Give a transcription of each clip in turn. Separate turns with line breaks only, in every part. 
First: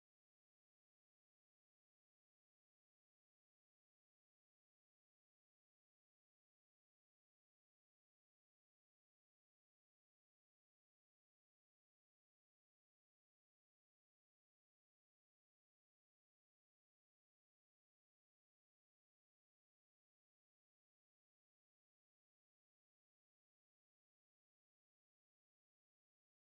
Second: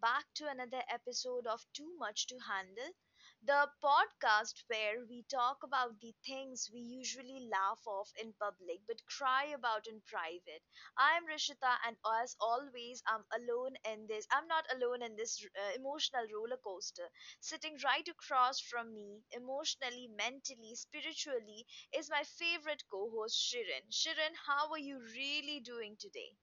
back to another episode of Too Much to Handle, the podcast where we talk about the things we usually laugh off in public but cry about in private. I'm Rishita, and as always, I'm alone in this. I'm not alone in this emotional roller coaster. Sitting right across from me, emotionally, mentally, spiritually, is my favorite co host, Shirin. Shirin, how are you really doing today?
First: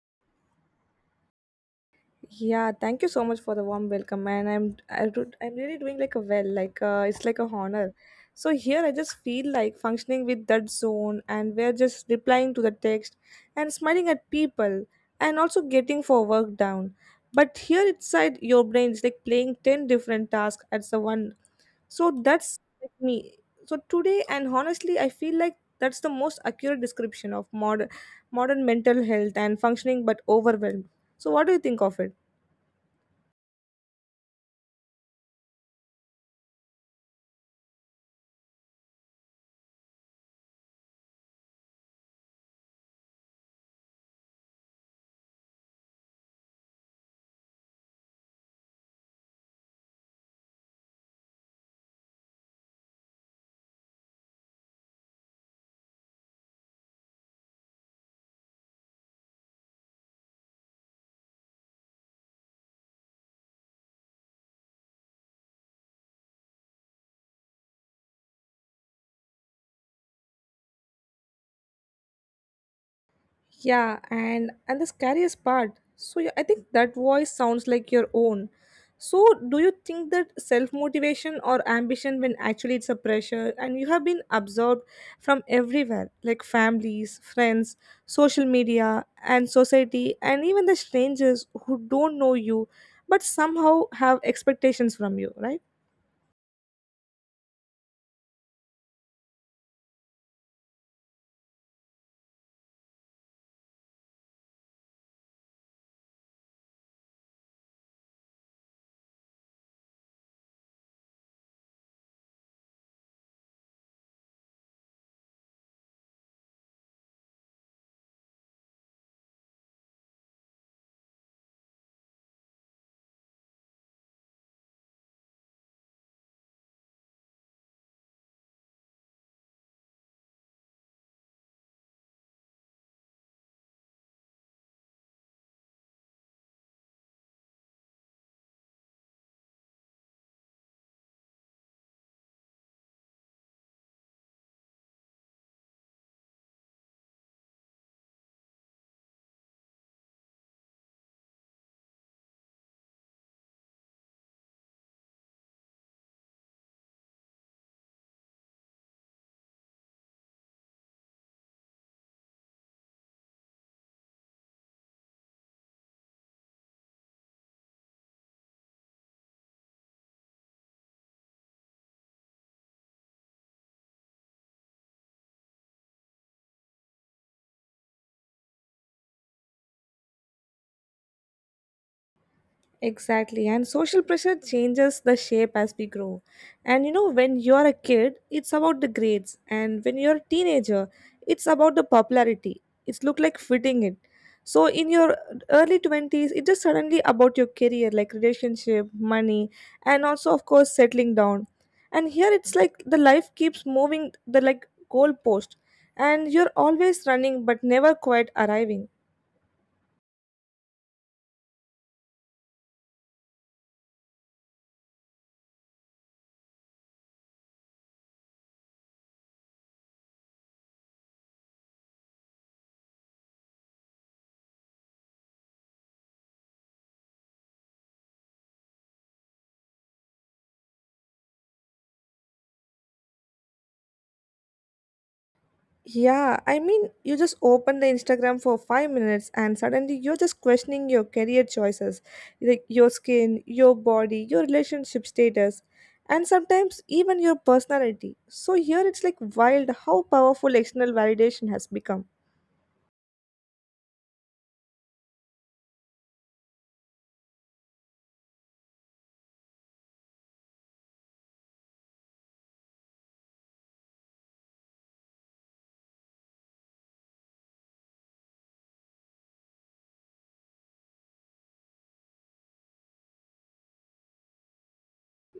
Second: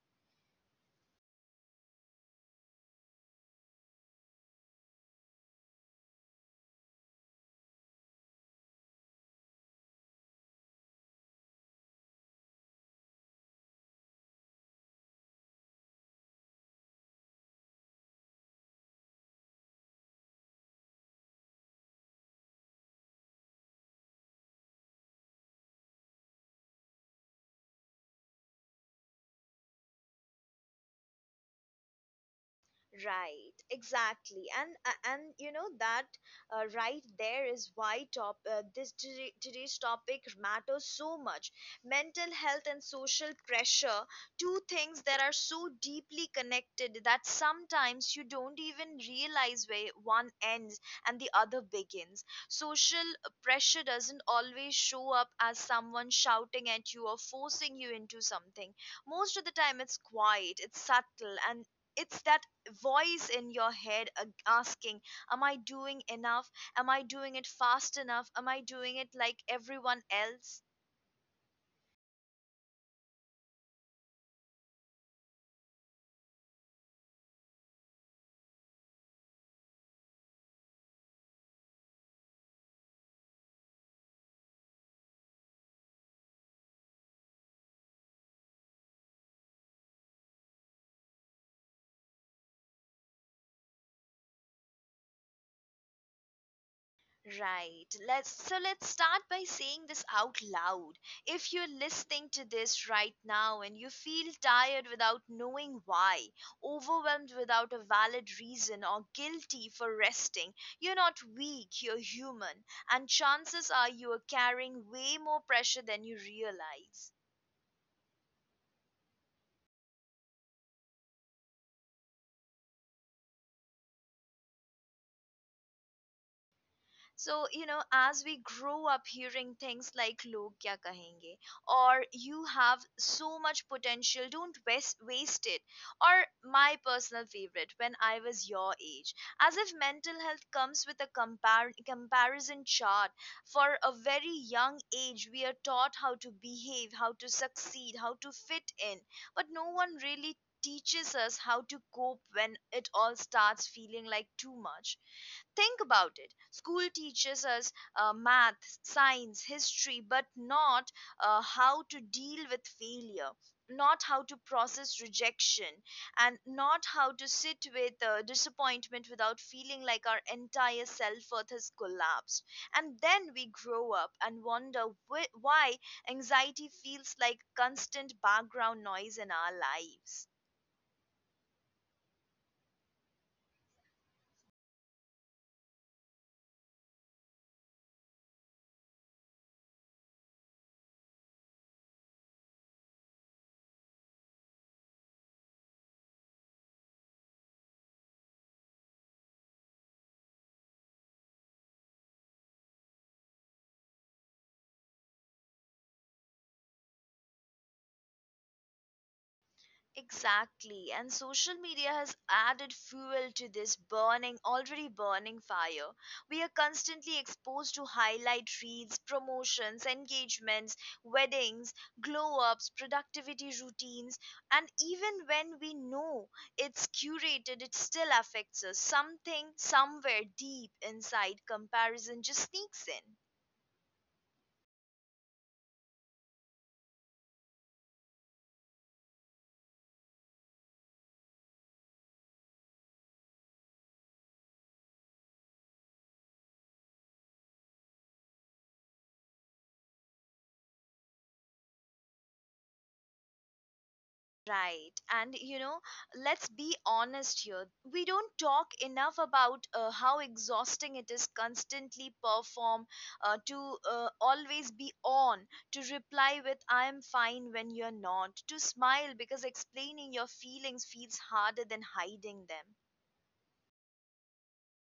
Yeah, thank you so much for the warm welcome, and I'm really doing like a well, like it's like a honor. So here I just feel like functioning with that zone, and we're just replying to the text, and smiling at people, and also getting for work down. But here inside your brain is like playing ten different tasks at the one. So that's like me. So today, and honestly, I feel like that's the most accurate description of modern mental health and functioning, but overwhelmed. So what do you think of it?
Right, exactly, and you know that right there is why today's topic matters so much. Mental health and social pressure, two things that are so deeply connected that sometimes you don't even realize where one ends and the other begins. Social pressure doesn't always show up as someone shouting at you or forcing you into something. Most of the time, it's quiet, it's subtle, and it's that voice in your head asking, am I doing enough? Am I doing it fast enough? Am I doing it like everyone else?
Yeah, and the scariest part. So yeah, I think that voice sounds like your own. So do you think that self-motivation or ambition when actually it's a pressure and you have been absorbed from everywhere like families, friends, social media and society and even the strangers who don't know you but somehow have expectations from you, right?
Right. Let's start by saying this out loud. If you're listening to this right now and you feel tired without knowing why, overwhelmed without a valid reason, or guilty for resting, you're not weak, you're human, and chances are you are carrying way more pressure than you realize. So, you know, as we grow up hearing things like log kya kahenge, or you have so much potential, don't waste it, or my personal favorite, when I was your age, as if mental health comes with a comparison chart. For a very young age, we are taught how to behave, how to succeed, how to fit in, but no one really teaches us how to cope when it all starts feeling like too much. Think about it. School teaches us math, science, history, but not how to deal with failure, not how to process rejection, and not how to sit with disappointment without feeling like our entire self worth has collapsed. And then we grow up and wonder why anxiety feels like constant background noise in our lives.
Exactly, and social pressure changes the shape as we grow. And you know, when you're a kid, it's about the grades, and when you're a teenager, it's about the popularity. It's look like fitting it. So in your early 20s, it's just suddenly about your career, like relationship, money, and also of course settling down. And here it's like the life keeps moving the like goalpost, and you're always running but never quite arriving.
Exactly, and social media has added fuel to this already burning fire. We are constantly exposed to highlight reels, promotions, engagements, weddings, glow ups, productivity routines, and even when we know it's curated, it still affects us. Something somewhere deep inside, comparison just sneaks in.
Yeah, I mean, you just open the Instagram for 5 minutes and suddenly you're just questioning your career choices, like your skin, your body, your relationship status, and sometimes even your personality. So, here it's like wild how powerful external validation has become.
Right. And you know, let's be honest here. We don't talk enough about how exhausting it is constantly perform, to always be on, to reply with I am fine when you're not, to smile because explaining your feelings feels harder than hiding them.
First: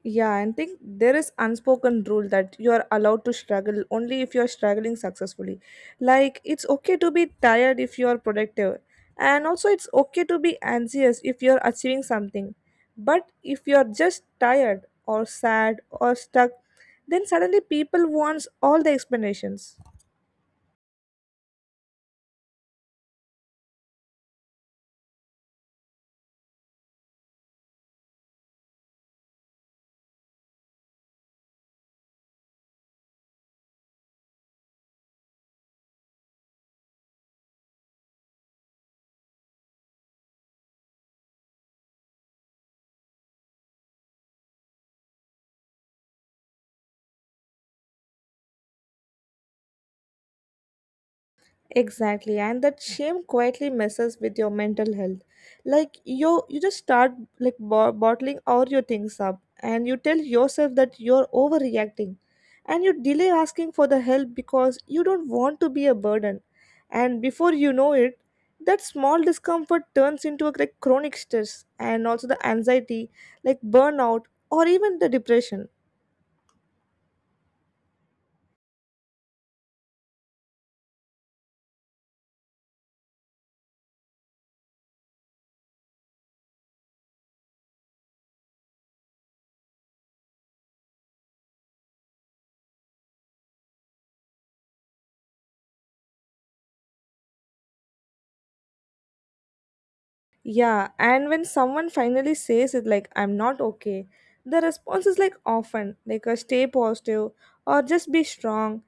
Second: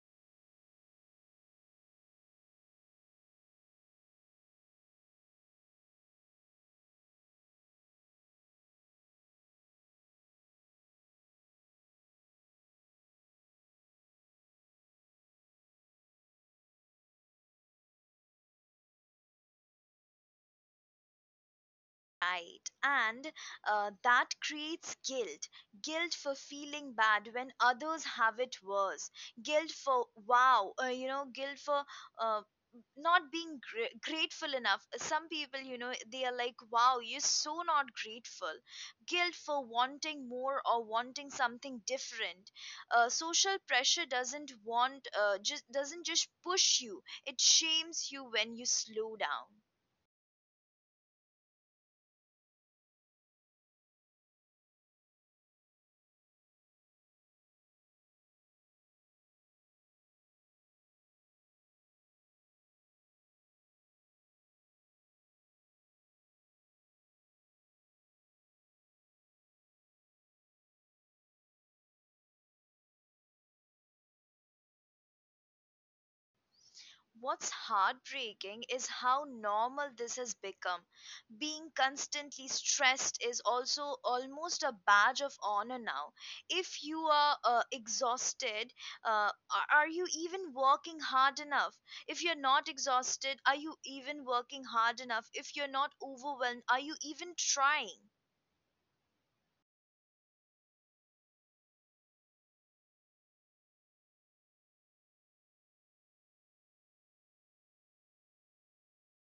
Yeah, and think there is unspoken rule that you are allowed to struggle only if you are struggling successfully. Like it's okay to be tired if you are productive, and also it's okay to be anxious if you are achieving something. But if you are just tired or sad or stuck, then suddenly people wants all the explanations.
Right. And That creates guilt. Guilt for feeling bad when others have it worse. Guilt for, wow, guilt for uh, not being grateful enough. Some people, you know, they are like, wow, you're so not grateful. Guilt for wanting more or wanting something different. Social pressure doesn't just push you, it shames you when you slow down.
Exactly, and that shame quietly messes with your mental health. Like you just start like bottling all your things up, and you tell yourself that you're overreacting, and you delay asking for the help because you don't want to be a burden. And before you know it, that small discomfort turns into a like chronic stress, and also the anxiety, like burnout, or even the depression.
What's heartbreaking is how normal this has become. Being constantly stressed is also almost a badge of honor now. If you are exhausted, are you even working hard enough? If you're not exhausted, are you even working hard enough? If you're not overwhelmed, are you even trying?
Yeah, and when someone finally says it, like, I'm not okay, the response is like often, like, a stay positive or just be strong.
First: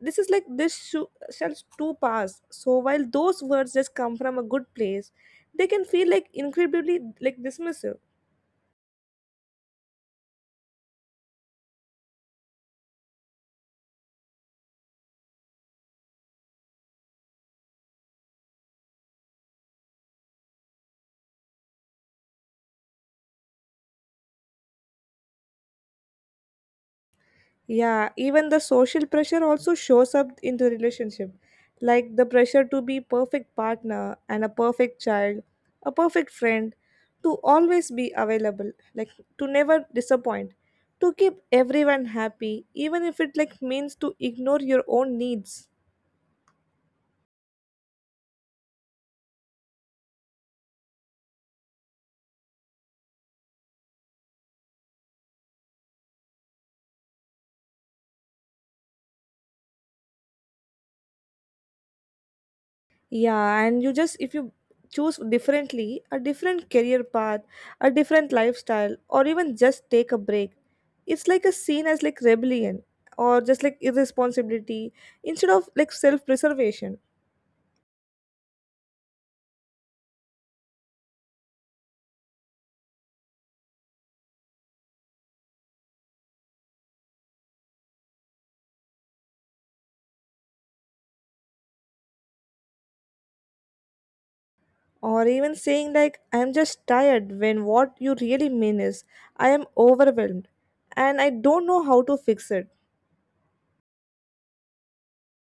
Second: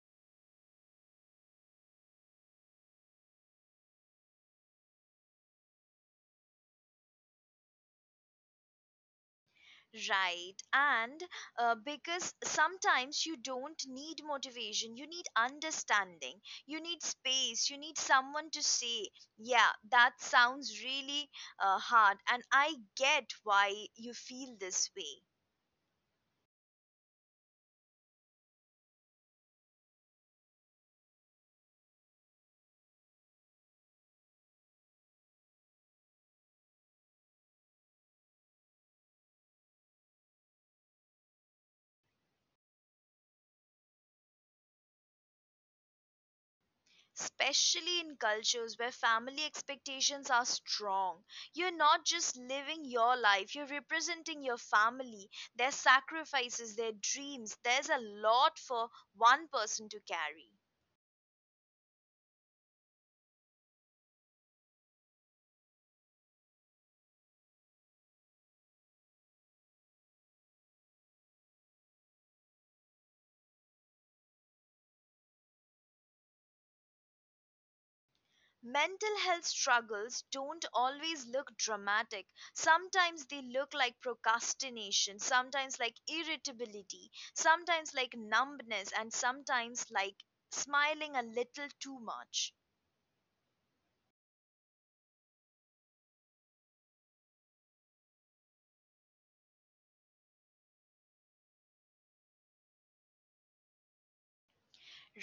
This is like, this shall too pass. So, while those words just come from a good place, they can feel like incredibly like dismissive.
Right. And Because sometimes you don't need motivation, you need understanding, you need space, you need someone to say, yeah, that sounds really hard. And I get why you feel this way.
Yeah, even the social pressure also shows up in the relationship, like the pressure to be perfect partner and a perfect child, a perfect friend, to always be available, like to never disappoint, to keep everyone happy, even if it like means to ignore your own needs.
Especially in cultures where family expectations are strong. You're not just living your life, you're representing your family, their sacrifices, their dreams. There's a lot for one person to carry.
Yeah, and you just if you choose differently, a different career path, a different lifestyle, or even just take a break, it's like a seen as like rebellion or just like irresponsibility instead of like self-preservation
Mental health struggles don't always look dramatic. Sometimes they look like procrastination, sometimes like irritability, sometimes like numbness, and sometimes like smiling a little too much.
or even saying like I'm just tired when what you really mean is I am overwhelmed and I don't know how to fix it.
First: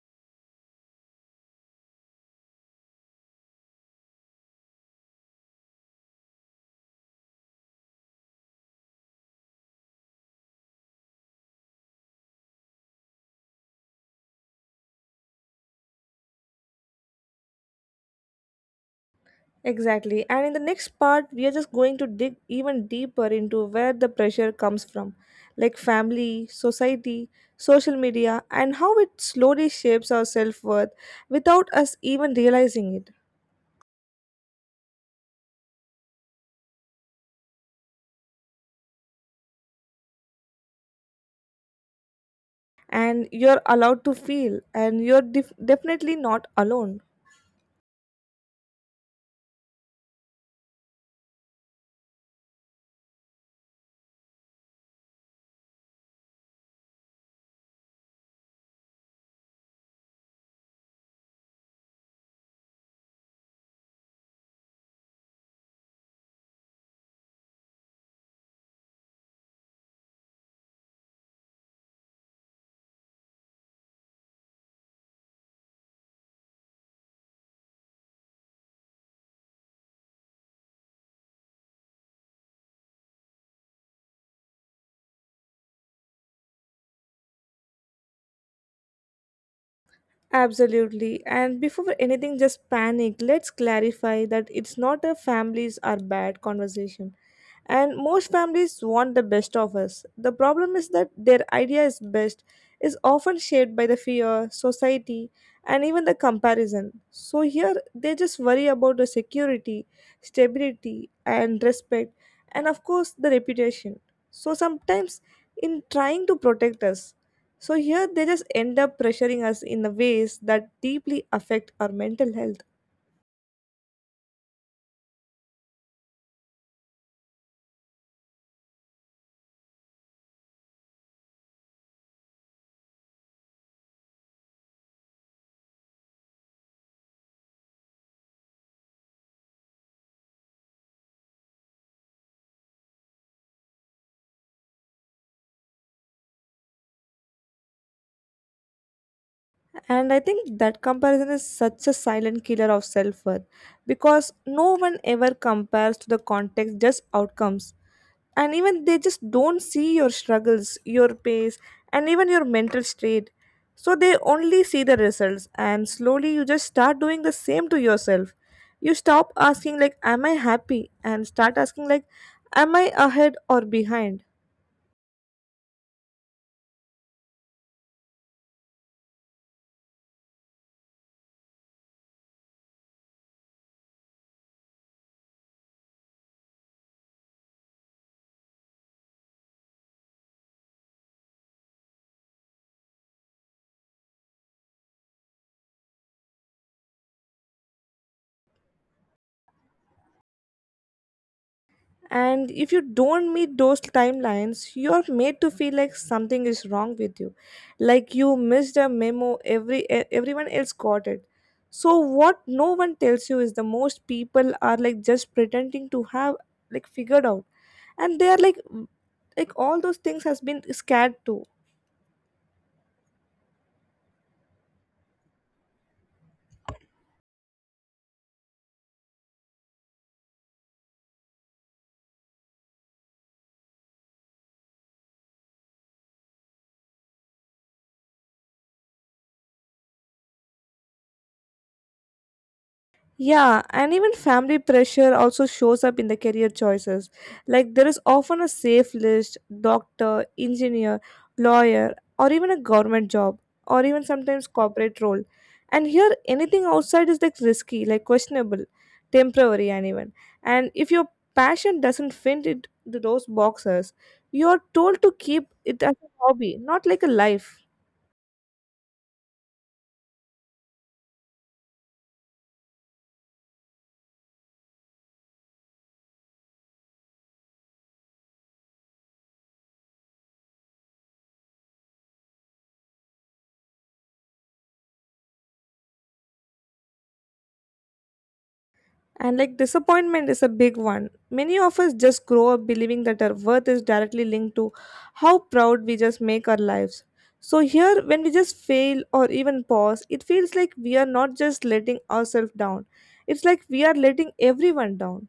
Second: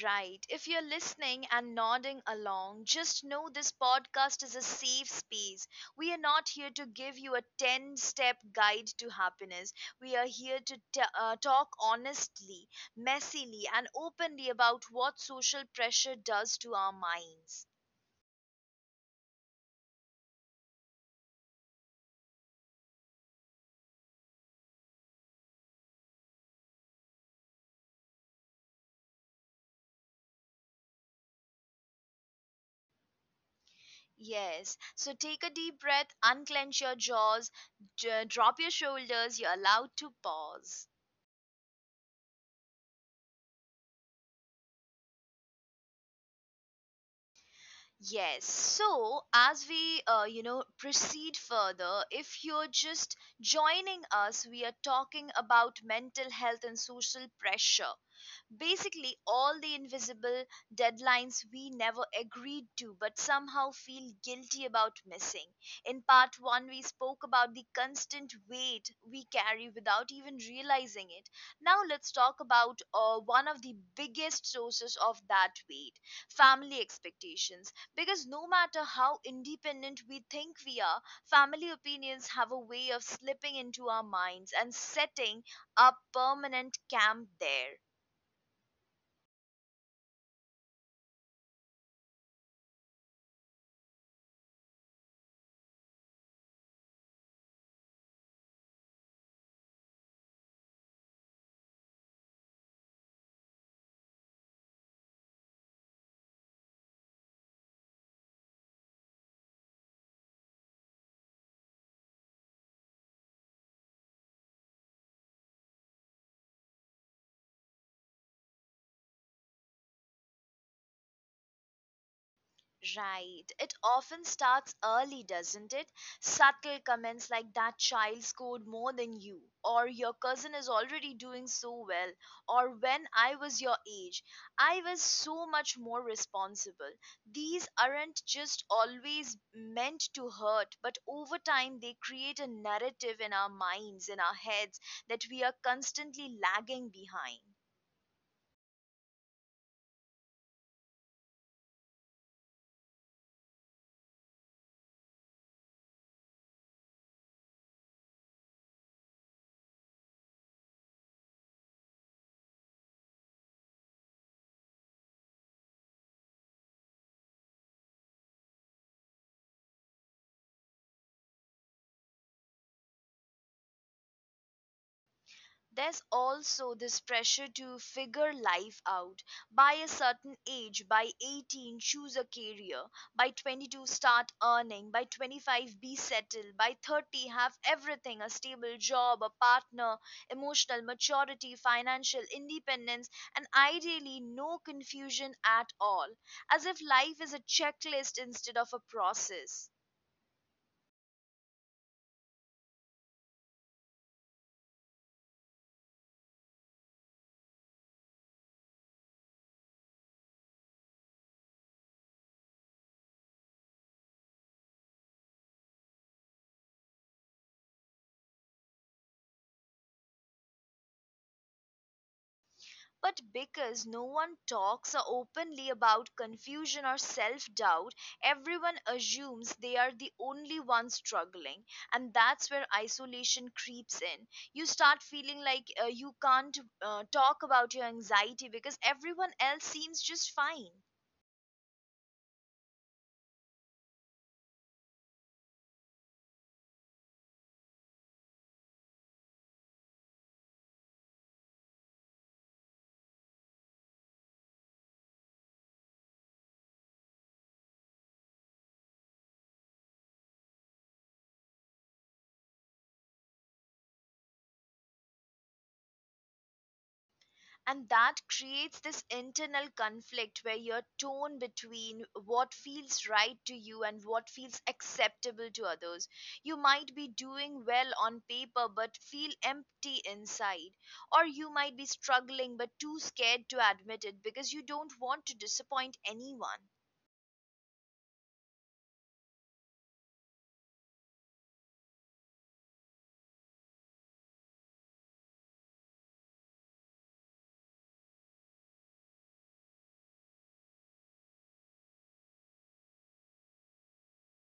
Right. If you're listening and nodding along, just know this podcast is a safe space. We are not here to give you a 10 step guide to happiness. We are here to talk honestly, messily, and openly about what social pressure does to our minds.
Exactly. And in the next part, we are just going to dig even deeper into where the pressure comes from, like family, society, social media, and how it slowly shapes our self worth without us even realizing it.
Yes. So take a deep breath, unclench your jaws, drop your shoulders. You're allowed to pause.
And you're allowed to feel, and you're definitely not alone.
Yes. So, as we, proceed further, if you're just joining us, we are talking about mental health and social pressure. Basically, all the invisible deadlines we never agreed to but somehow feel guilty about missing. In part one, we spoke about the constant weight we carry without even realizing it. Now, let's talk about one of the biggest sources of that weight: family expectations. Because no matter how independent we think we are, family opinions have a way of slipping into our minds and setting up permanent camp there.
Absolutely. And before anything just panic, let's clarify that it's not a families are bad conversation. And most families want the best of us. The problem is that their idea is best is often shaped by the fear, society, and even the comparison. So here they just worry about the security, stability, and respect, and of course the reputation. So sometimes in trying to protect us so here they just end up pressuring us in the ways that deeply affect our mental health.
Right. It often starts early, doesn't it? Subtle comments like that child scored more than you, or your cousin is already doing so well, or when I was your age, I was so much more responsible. These aren't just always meant to hurt, but over time they create a narrative in our minds, in our heads, that we are constantly lagging behind.
And I think that comparison is such a silent killer of self worth because no one ever compares to the context, just outcomes. And even they just don't see your struggles, your pace, and even your mental state. So they only see the results, and slowly you just start doing the same to yourself. You stop asking, like, am I happy? And start asking, like, am I ahead or behind?
There's also this pressure to figure life out by a certain age: by 18, choose a career; by 22, start earning; by 25, be settled; by 30, have everything: a stable job, a partner, emotional maturity, financial independence, and ideally no confusion at all, as if life is a checklist instead of a process.
And if you don't meet those timelines, you're made to feel like something is wrong with you, like you missed a memo every everyone else got it. So what no one tells you is the most people are like just pretending to have like figured out and they are like all those things has been scared too.
But because no one talks openly about confusion or self doubt, everyone assumes they are the only ones struggling. And that's where isolation creeps in. You start feeling like you can't talk about your anxiety because everyone else seems just fine.
Yeah, and even family pressure also shows up in the career choices. Like there is often a safe list, doctor, engineer, lawyer, or even a government job, or even sometimes corporate role. And here anything outside is like risky, like questionable, temporary and even. And if your passion doesn't fit into those boxes, you are told to keep it as a hobby, not like a life.
And that creates this internal conflict where your tone between what feels right to you and what feels acceptable to others. You might be doing well on paper but feel empty inside, or you might be struggling but too scared to admit it because you don't want to disappoint anyone.
And like disappointment is a big one. Many of us just grow up believing that our worth is directly linked to how proud we just make our lives. So here, when we just fail or even pause, it feels like we are not just letting ourselves down, it's like we are letting everyone down.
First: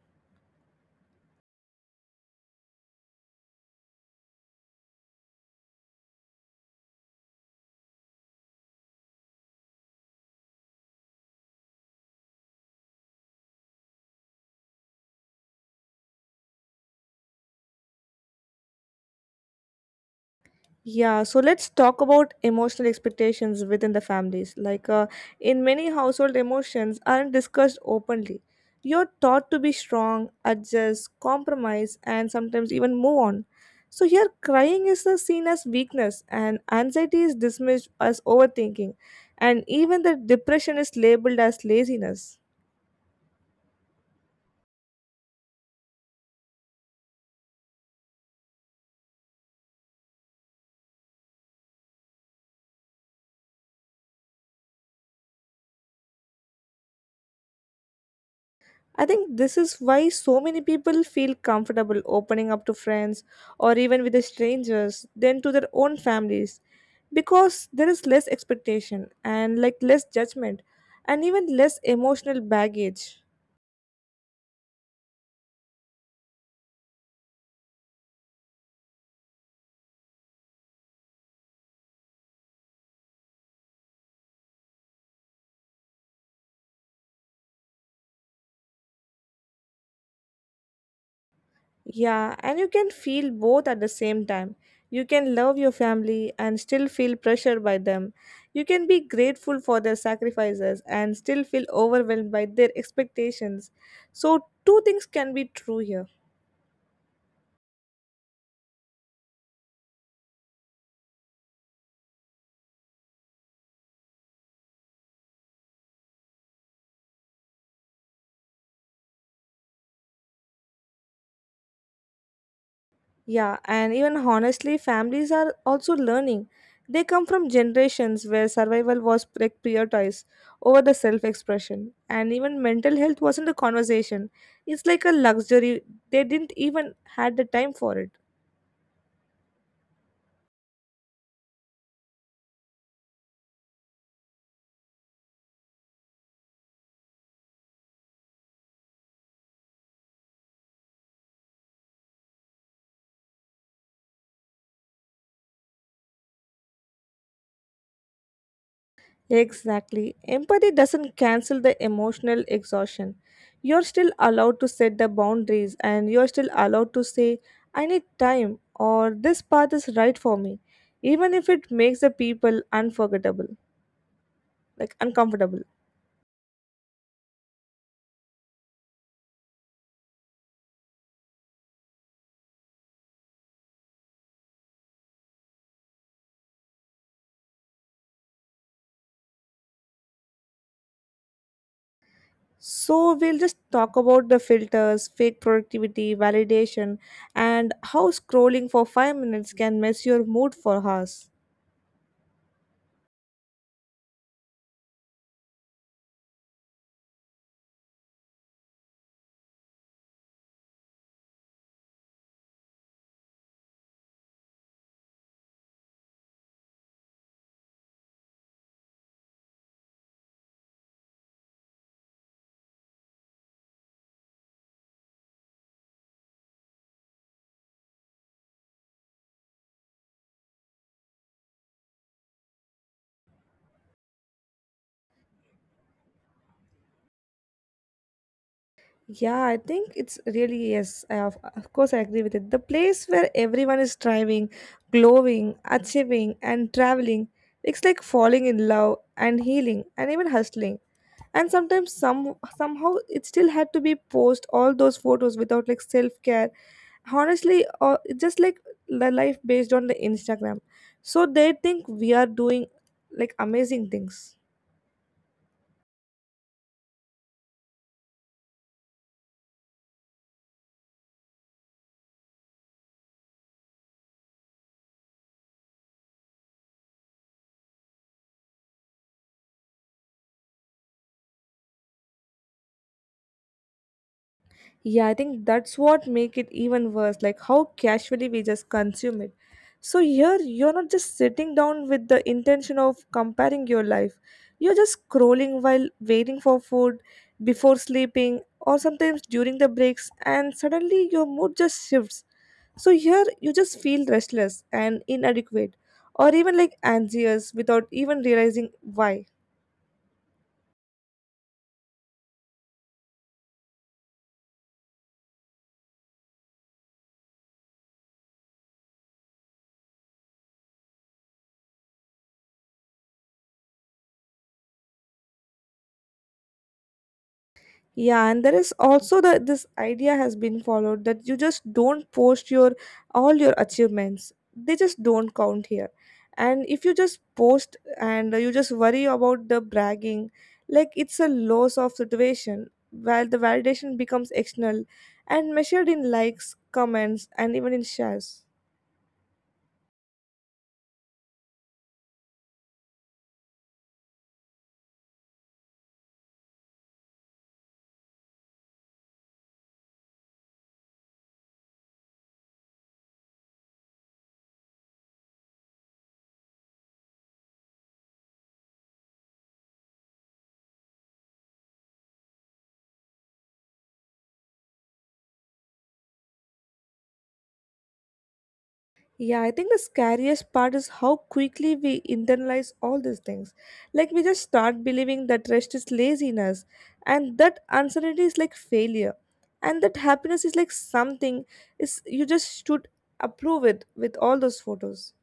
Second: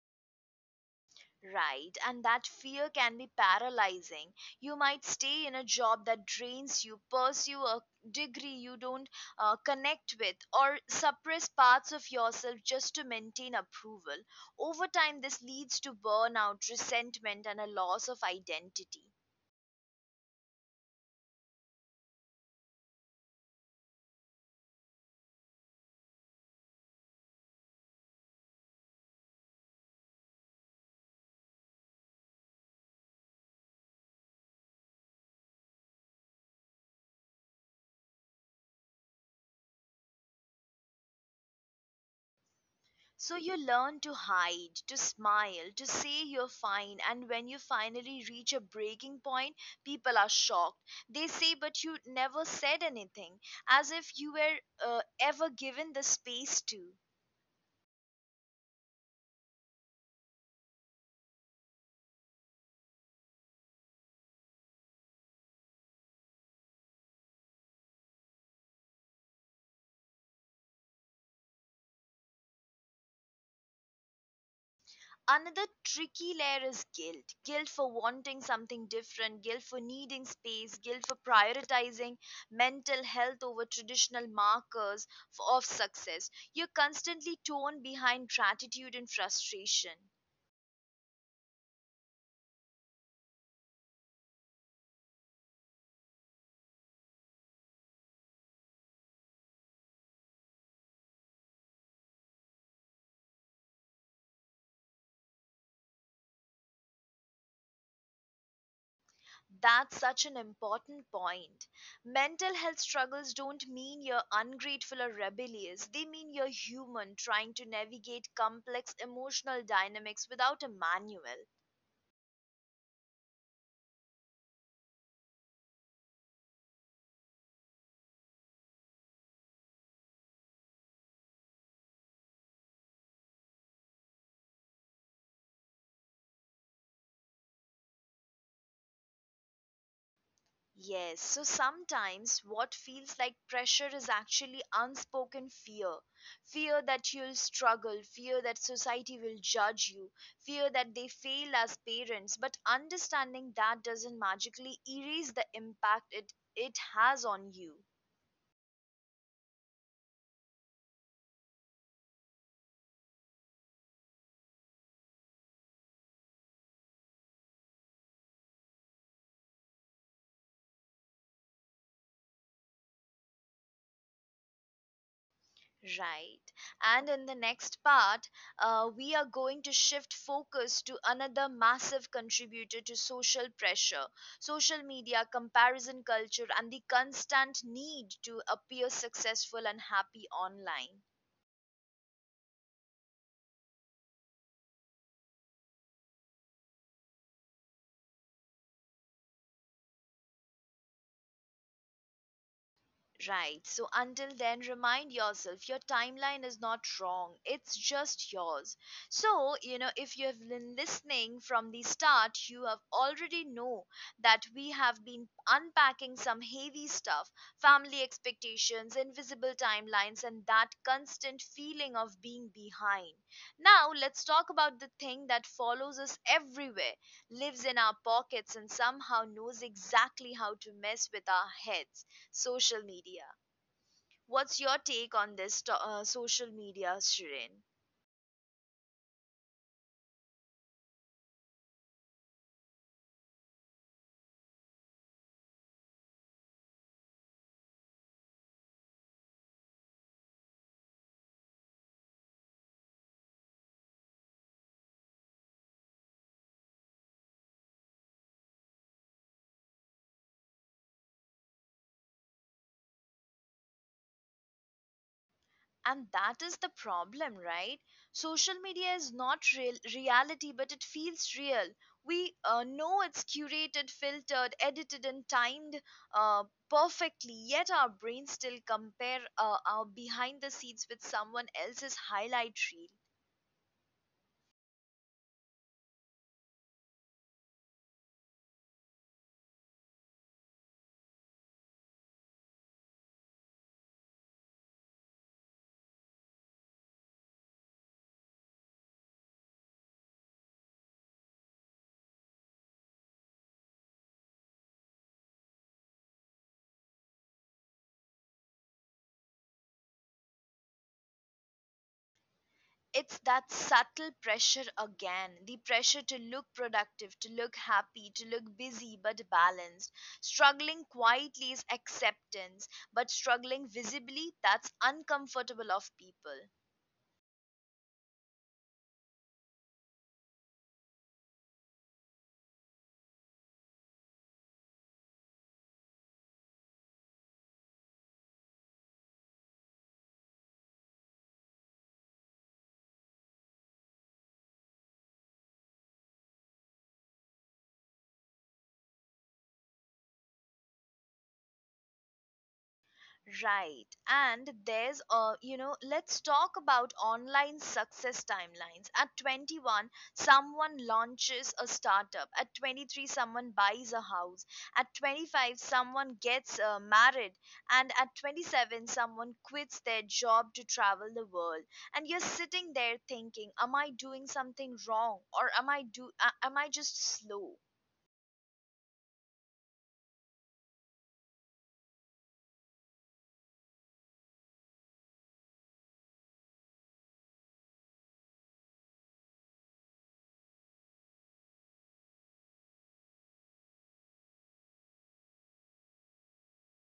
Right, and that fear can be paralyzing. You might stay in a job that drains you, pursue a degree you don't connect with, or suppress parts of yourself just to maintain approval. Over time, this leads to burnout, resentment, and a loss of identity.
Yeah, so let's talk about emotional expectations within the families. Like in many household emotions aren't discussed openly. You're taught to be strong, adjust, compromise, and sometimes even move on. So here, crying is seen as weakness, and anxiety is dismissed as overthinking, and even the depression is labeled as laziness.
So you learn to hide, to smile, to say you're fine, and when you finally reach a breaking point, people are shocked. They say, but you never said anything, as if you were ever given the space to.
I think this is why so many people feel comfortable opening up to friends or even with the strangers than to their own families because there is less expectation and like less judgment and even less emotional baggage.
Another tricky layer is guilt: guilt for wanting something different, guilt for needing space, guilt for prioritizing mental health over traditional markers of success. You're constantly torn behind gratitude and frustration.
Yeah, and you can feel both at the same time. You can love your family and still feel pressured by them. You can be grateful for their sacrifices and still feel overwhelmed by their expectations. So, two things can be true here.
That's such an important point. Mental health struggles don't mean you're ungrateful or rebellious. They mean you're human trying to navigate complex emotional dynamics without a manual.
Yeah, and even honestly, families are also learning. They come from generations where survival was prioritized over the self expression, and even mental health wasn't a conversation. It's like a luxury. They didn't even had the time for it.
Yes, so sometimes what feels like pressure is actually unspoken fear. Fear that you'll struggle, fear that society will judge you, fear that they fail as parents. But understanding that doesn't magically erase the impact it has on you.
Exactly. Empathy doesn't cancel the emotional exhaustion. You're still allowed to set the boundaries, and you're still allowed to say, I need time, or this path is right for me, even if it makes the people unforgettable. Like uncomfortable.
Right. And in the next part, we are going to shift focus to another massive contributor to social pressure: social media, comparison culture, and the constant need to appear successful and happy online.
So we'll just talk about the filters fake productivity validation and how scrolling for 5 minutes can mess your mood for hours.
Right. So until then, remind yourself your timeline is not wrong. It's just yours. So, you know, if you have been listening from the start, you have already know that we have been unpacking some heavy stuff: family expectations, invisible timelines, and that constant feeling of being behind. Now, let's talk about the thing that follows us everywhere, lives in our pockets, and somehow knows exactly how to mess with our heads: social media. What's your take on this social media, Shirin?
Yeah, I think it's really yes, I of course I agree with it the place where everyone is striving glowing achieving and traveling. It's like falling in love and healing and even hustling and sometimes somehow it still had to be post all those photos without like self-care honestly or it's just like the life based on the Instagram so they think we are doing like amazing things.
And that is the problem, right? Social media is not real reality, but it feels real. We know it's curated, filtered, edited, and timed uh, perfectly. Yet our brains still compare our behind the scenes with someone else's highlight reel.
Yeah, I think that's what make it even worse, like how casually we just consume it. So here you're not just sitting down with the intention of comparing your life. You're just scrolling while waiting for food, before sleeping, or sometimes during the breaks and suddenly your mood just shifts. So here you just feel restless and inadequate or even like anxious without even realizing why.
It's that subtle pressure again, the pressure to look productive, to look happy, to look busy but balanced. Struggling quietly is acceptance, but struggling visibly, that's uncomfortable of people.
Yeah, and there is also the this idea has been followed that you just don't post your all your achievements. They just don't count here. And if you just post and you just worry about the bragging, like it's a loss of situation where the validation becomes external and measured in likes, comments, and even in shares.
Right. And there's You know, let's talk about online success timelines. At 21, someone launches a startup. At 23, someone buys a house. At 25, someone gets married. And at 27, someone quits their job to travel the world. And you're sitting there thinking, am I doing something wrong, or am I just slow?
Yeah, I think the scariest part is how quickly we internalize all these things. Like we just start believing that rest is laziness and that uncertainty is like failure and that happiness is like something is you just should approve it with all those photos.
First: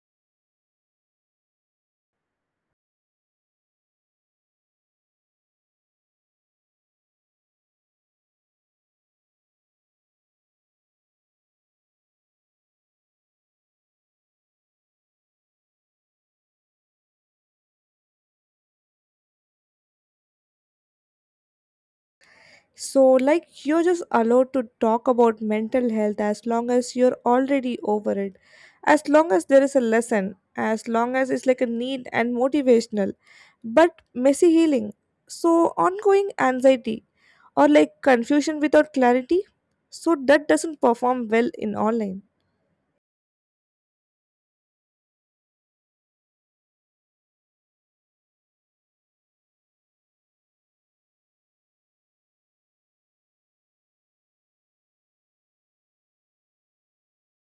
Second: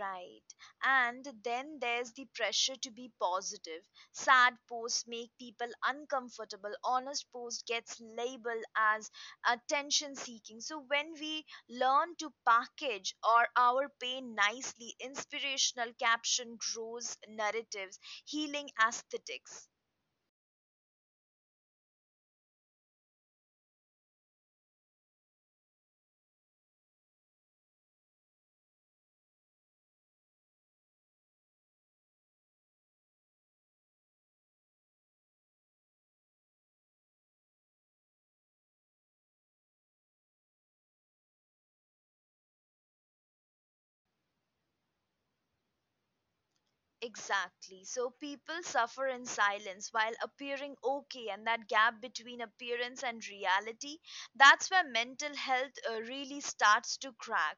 Right. And then there's the pressure to be positive. Sad posts make people uncomfortable. Honest post gets labeled as attention seeking. So when we learn to package or our pain nicely, inspirational caption grows narratives, healing aesthetics.
So, like, you're just allowed to talk about mental health as long as you're already over it, as long as there is a lesson, as long as it's like a need and motivational, but messy healing. So, ongoing anxiety or like confusion without clarity. So, that doesn't perform well in online.
Exactly. So people suffer in silence while appearing okay, and that gap between appearance and reality, that's where mental health really starts to crack,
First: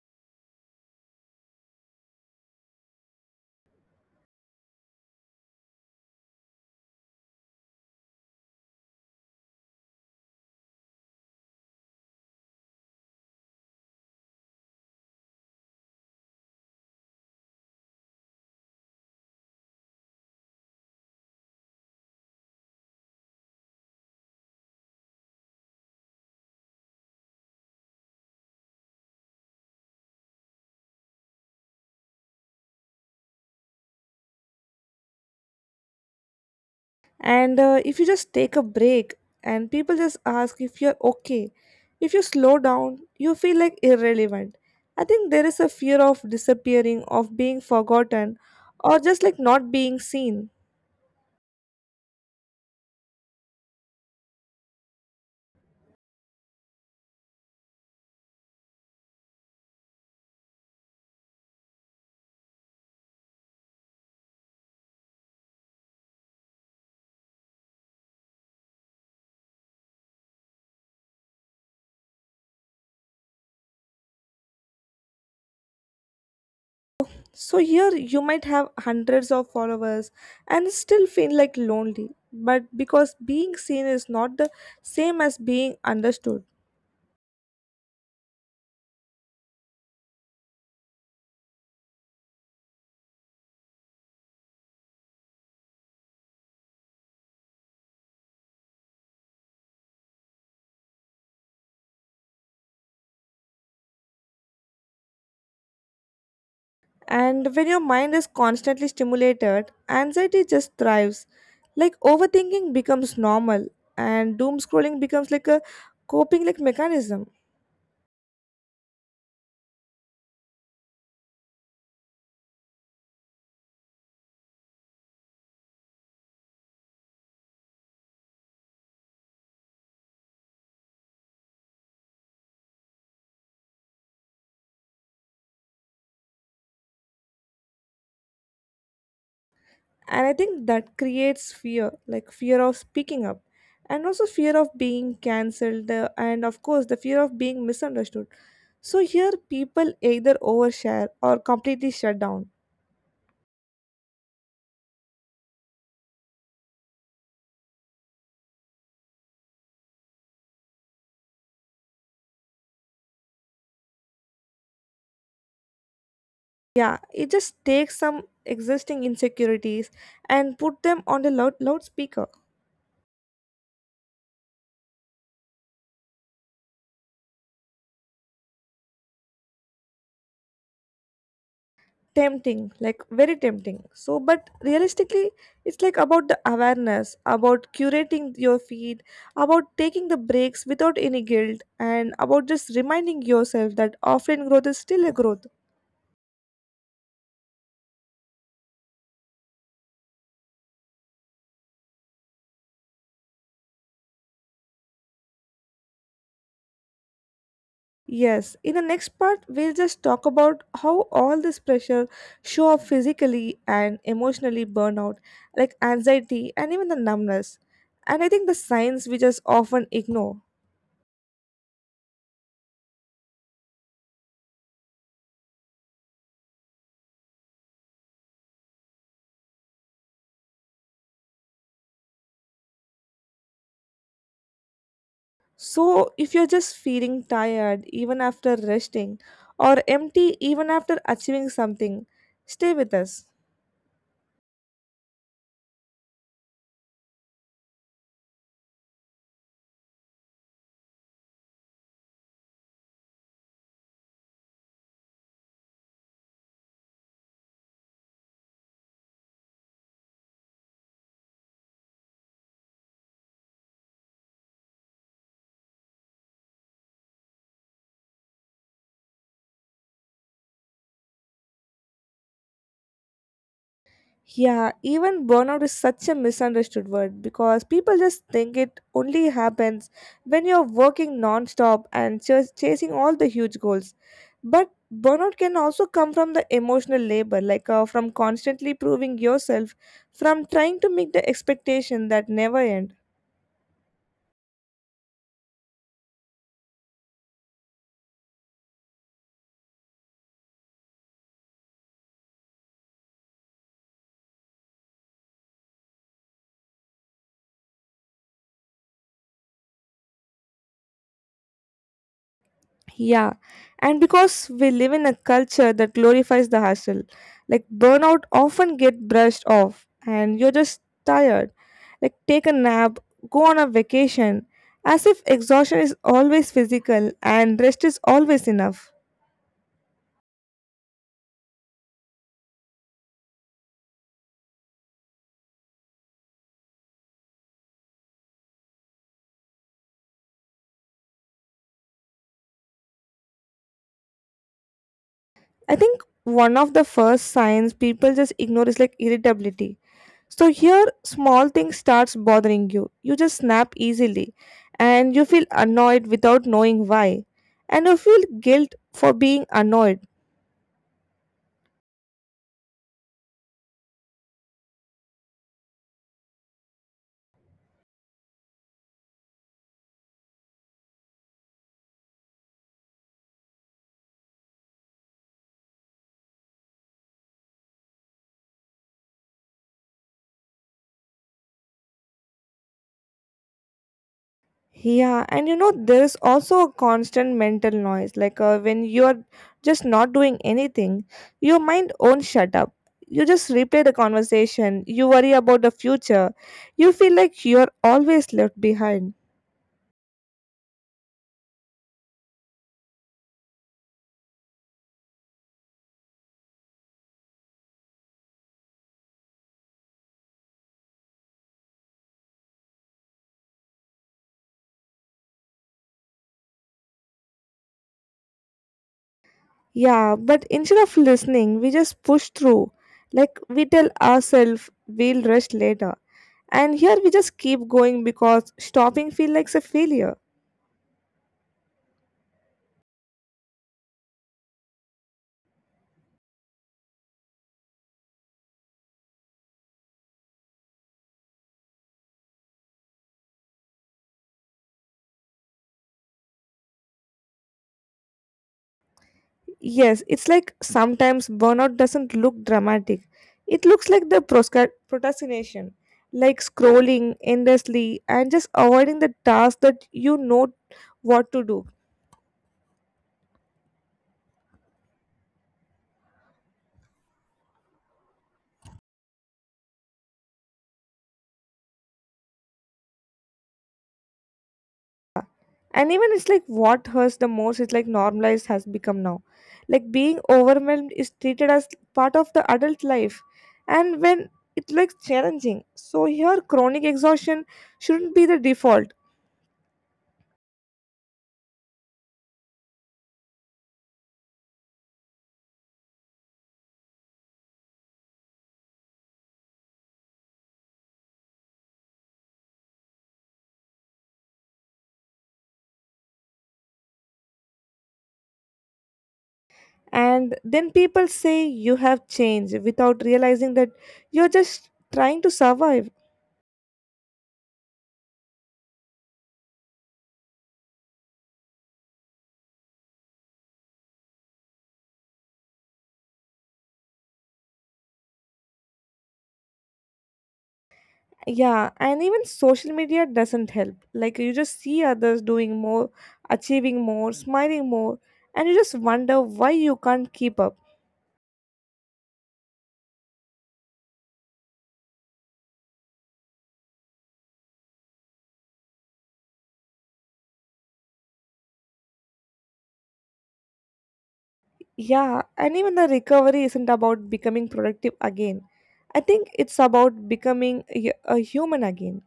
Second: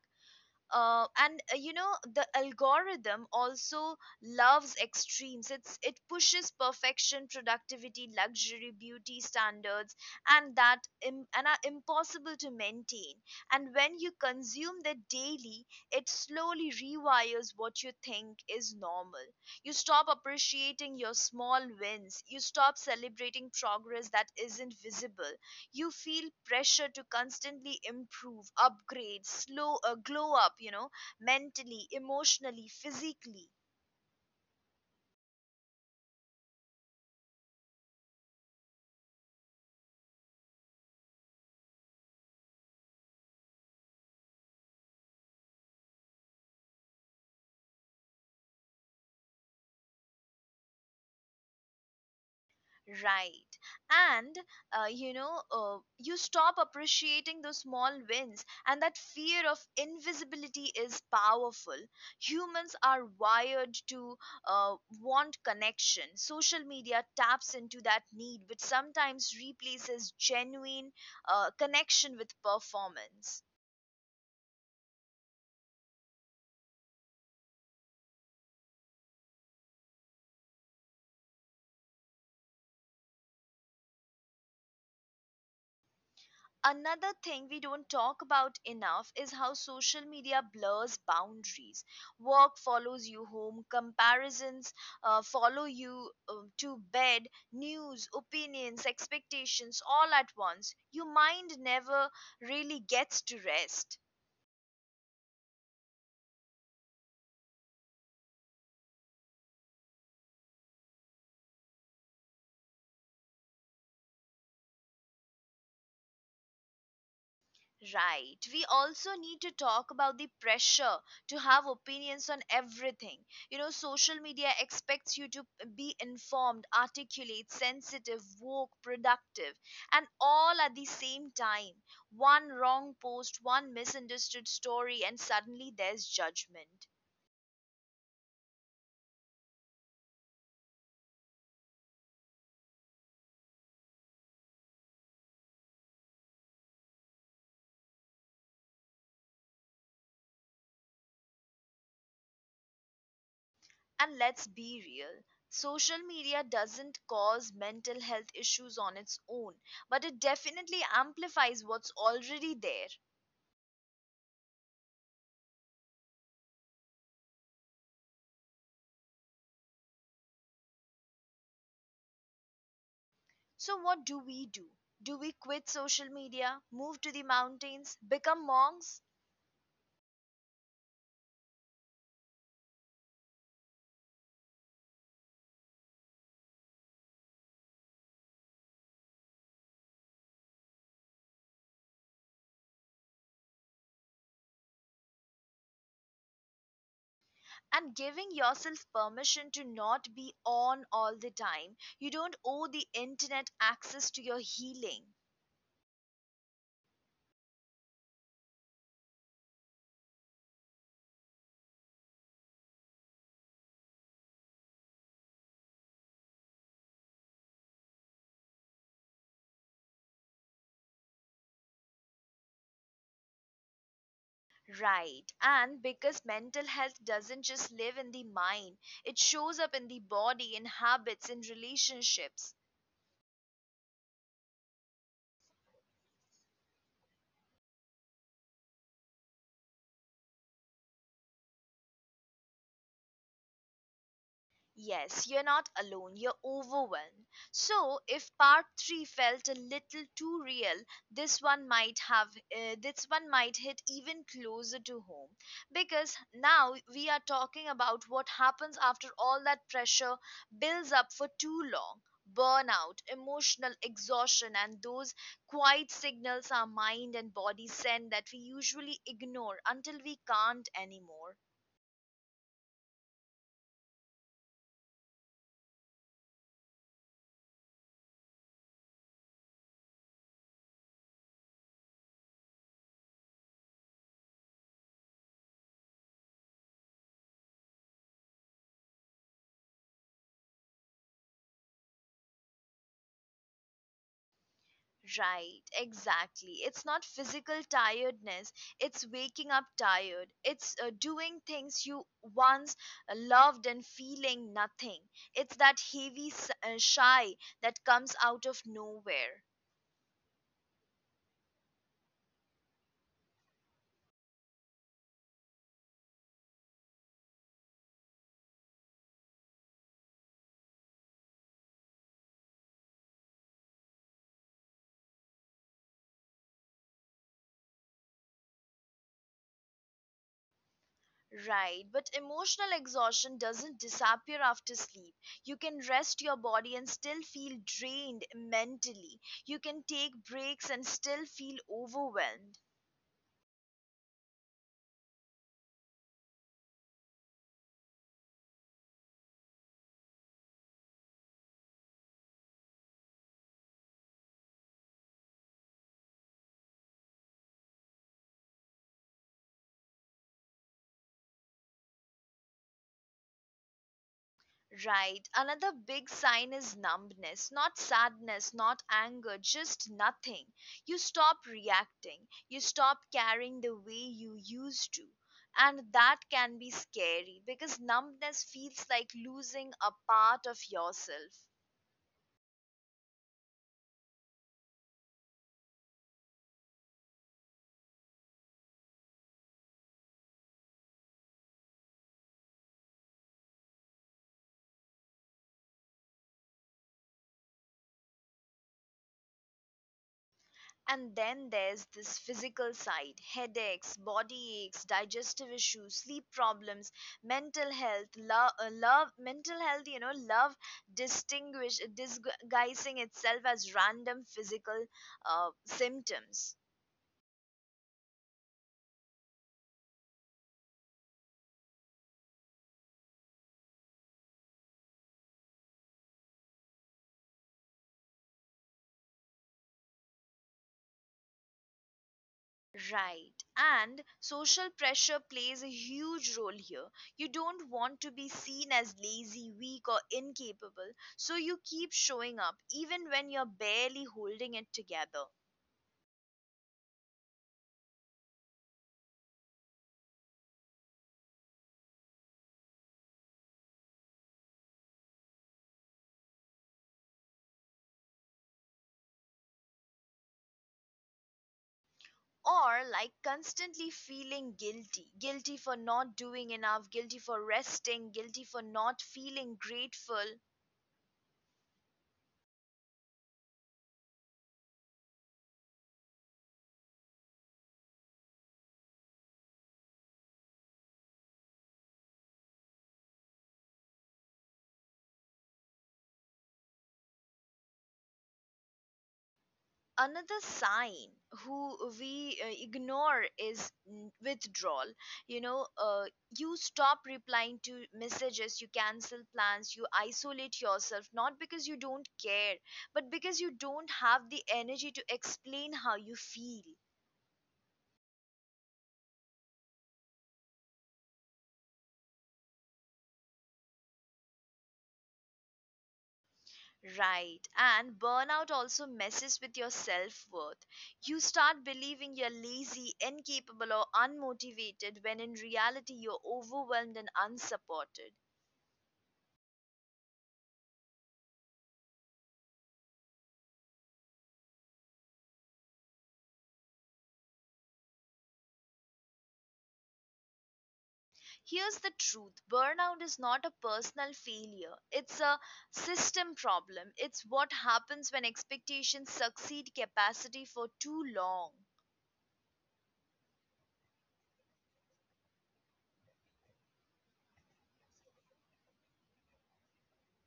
and the algorithm also loves extremes. It pushes perfection, productivity, luxury, beauty standards, and that Im- and are impossible to maintain. And when you consume that daily, it slowly rewires what you think is normal. You stop appreciating your small wins, you stop celebrating progress that isn't visible, you feel pressure to constantly improve, upgrade, slow, glow up, mentally, emotionally, physically.
And if you just take a break and people just ask if you're okay, if you slow down, you feel like irrelevant. I think there is a fear of disappearing, of being forgotten, or just like not being seen.
Right. And you stop appreciating those small wins, and that fear of invisibility is powerful. Humans are wired to uh, want connection. Social media taps into that need, which sometimes replaces genuine connection with performance.
So here you might have hundreds of followers and still feel like lonely. But because being seen is not the same as being understood.
Another thing we don't talk about enough is how social media blurs boundaries. Work follows you home, comparisons follow you to bed, news, opinions, expectations, all at once. Your mind never really gets to rest.
And when your mind is constantly stimulated, anxiety just thrives. Like overthinking becomes normal and doom scrolling becomes like a coping like mechanism.
Right. We also need to talk about the pressure to have opinions on everything. You know, social media expects you to be informed, articulate, sensitive, woke, productive, and all at the same time. One wrong post, one misunderstood story, and suddenly there's judgment.
And I think that creates fear, like fear of speaking up and also fear of being cancelled and of course the fear of being misunderstood. So here people either overshare or completely shut down.
And let's be real. Social media doesn't cause mental health issues on its own, but it definitely amplifies what's already there.
Yeah, it just takes some existing insecurities and put them on the loudspeaker.
So, what do we do? Do we quit social media, move to the mountains, become monks?
Tempting, like very tempting, so but realistically it's like about the awareness, about curating your feed, about taking the breaks without any guilt, and about just reminding yourself that offline growth is still a growth.
And giving yourself permission to not be on all the time. You don't owe the internet access to your healing.
Yes, in the next part we'll just talk about how all this pressure show up physically and emotionally, burnout like anxiety and even the numbness, and I think the signs we just often ignore.
Right. And because mental health doesn't just live in the mind, it shows up in the body, in habits, in relationships.
So, if you're just feeling tired even after resting, or empty even after achieving something, stay with us.
Yes, you're not alone, you're overwhelmed. So, if part 3 felt a little too real, this one might have, this one might hit even closer to home, because now we are talking about what happens after all that pressure builds up for too long. Burnout, emotional exhaustion, and those quiet signals our mind and body send that we usually ignore until we can't anymore.
Yeah, even burnout is such a misunderstood word because people just think it only happens when you're working non stop and just chasing all the huge goals. But burnout can also come from the emotional labor, like from constantly proving yourself, from trying to meet the expectation that never end.
Right, exactly. It's not physical tiredness, it's waking up tired. It's doing things you once loved and feeling nothing. It's that heavy shy that comes out of nowhere.
Yeah, and because we live in a culture that glorifies the hustle, like burnout often get brushed off and you're just tired. Like take a nap, go on a vacation, as if exhaustion is always physical and rest is always enough.
Right, but emotional exhaustion doesn't disappear after sleep. You can rest your body and still feel drained mentally. You can take breaks and still feel overwhelmed.
I think one of the first signs people just ignore is like irritability. So here small things starts bothering you. You just snap easily and you feel annoyed without knowing why. And you feel guilt for being annoyed.
Right. Another big sign is numbness. Not sadness, not anger, just nothing. You stop reacting. You stop caring the way you used to. And that can be scary because numbness feels like losing a part of yourself.
Yeah, and you know there is also a constant mental noise like when you are just not doing anything, your mind won't shut up. You just replay the conversation, you worry about the future. You feel like you're always left behind.
And then there's this physical side: headaches, body aches, digestive issues, sleep problems, mental health, love, love mental health, you know, love disguising itself as random physical symptoms.
Yeah, but instead of listening, we just push through. Like we tell ourselves we'll rest later. And here we just keep going because stopping feels like a failure.
Right. And social pressure plays a huge role here. You don't want to be seen as lazy, weak, or incapable, so you keep showing up even when you're barely holding it together.
Yes, it's like sometimes burnout doesn't look dramatic. It looks like the procrastination, like scrolling endlessly and just avoiding the task that you know what to do.
Or like constantly feeling guilty, guilty for not doing enough, guilty for resting, guilty for not feeling grateful.
And even it's like what hurts the most is like normalized has become now, like being overwhelmed is treated as part of the adult life, and when it looks challenging, so here chronic exhaustion shouldn't be the default.
Another sign who we ignore is withdrawal. You know, you stop replying to messages, you cancel plans, you isolate yourself, not because you don't care, but because you don't have the energy to explain how you feel.
And then people say you have changed without realizing that you're just trying to survive.
Right. And burnout also messes with your self worth. You start believing you're lazy, incapable, or unmotivated, when in reality you're overwhelmed and unsupported.
Yeah, and even social media doesn't help, like you just see others doing more, achieving more, smiling more, and you just wonder why you can't keep up.
Here's the truth: burnout is not a personal failure, it's a system problem. It's what happens when expectations succeed capacity for too long.
Yeah, and even the recovery isn't about becoming productive again. I think it's about becoming a human again.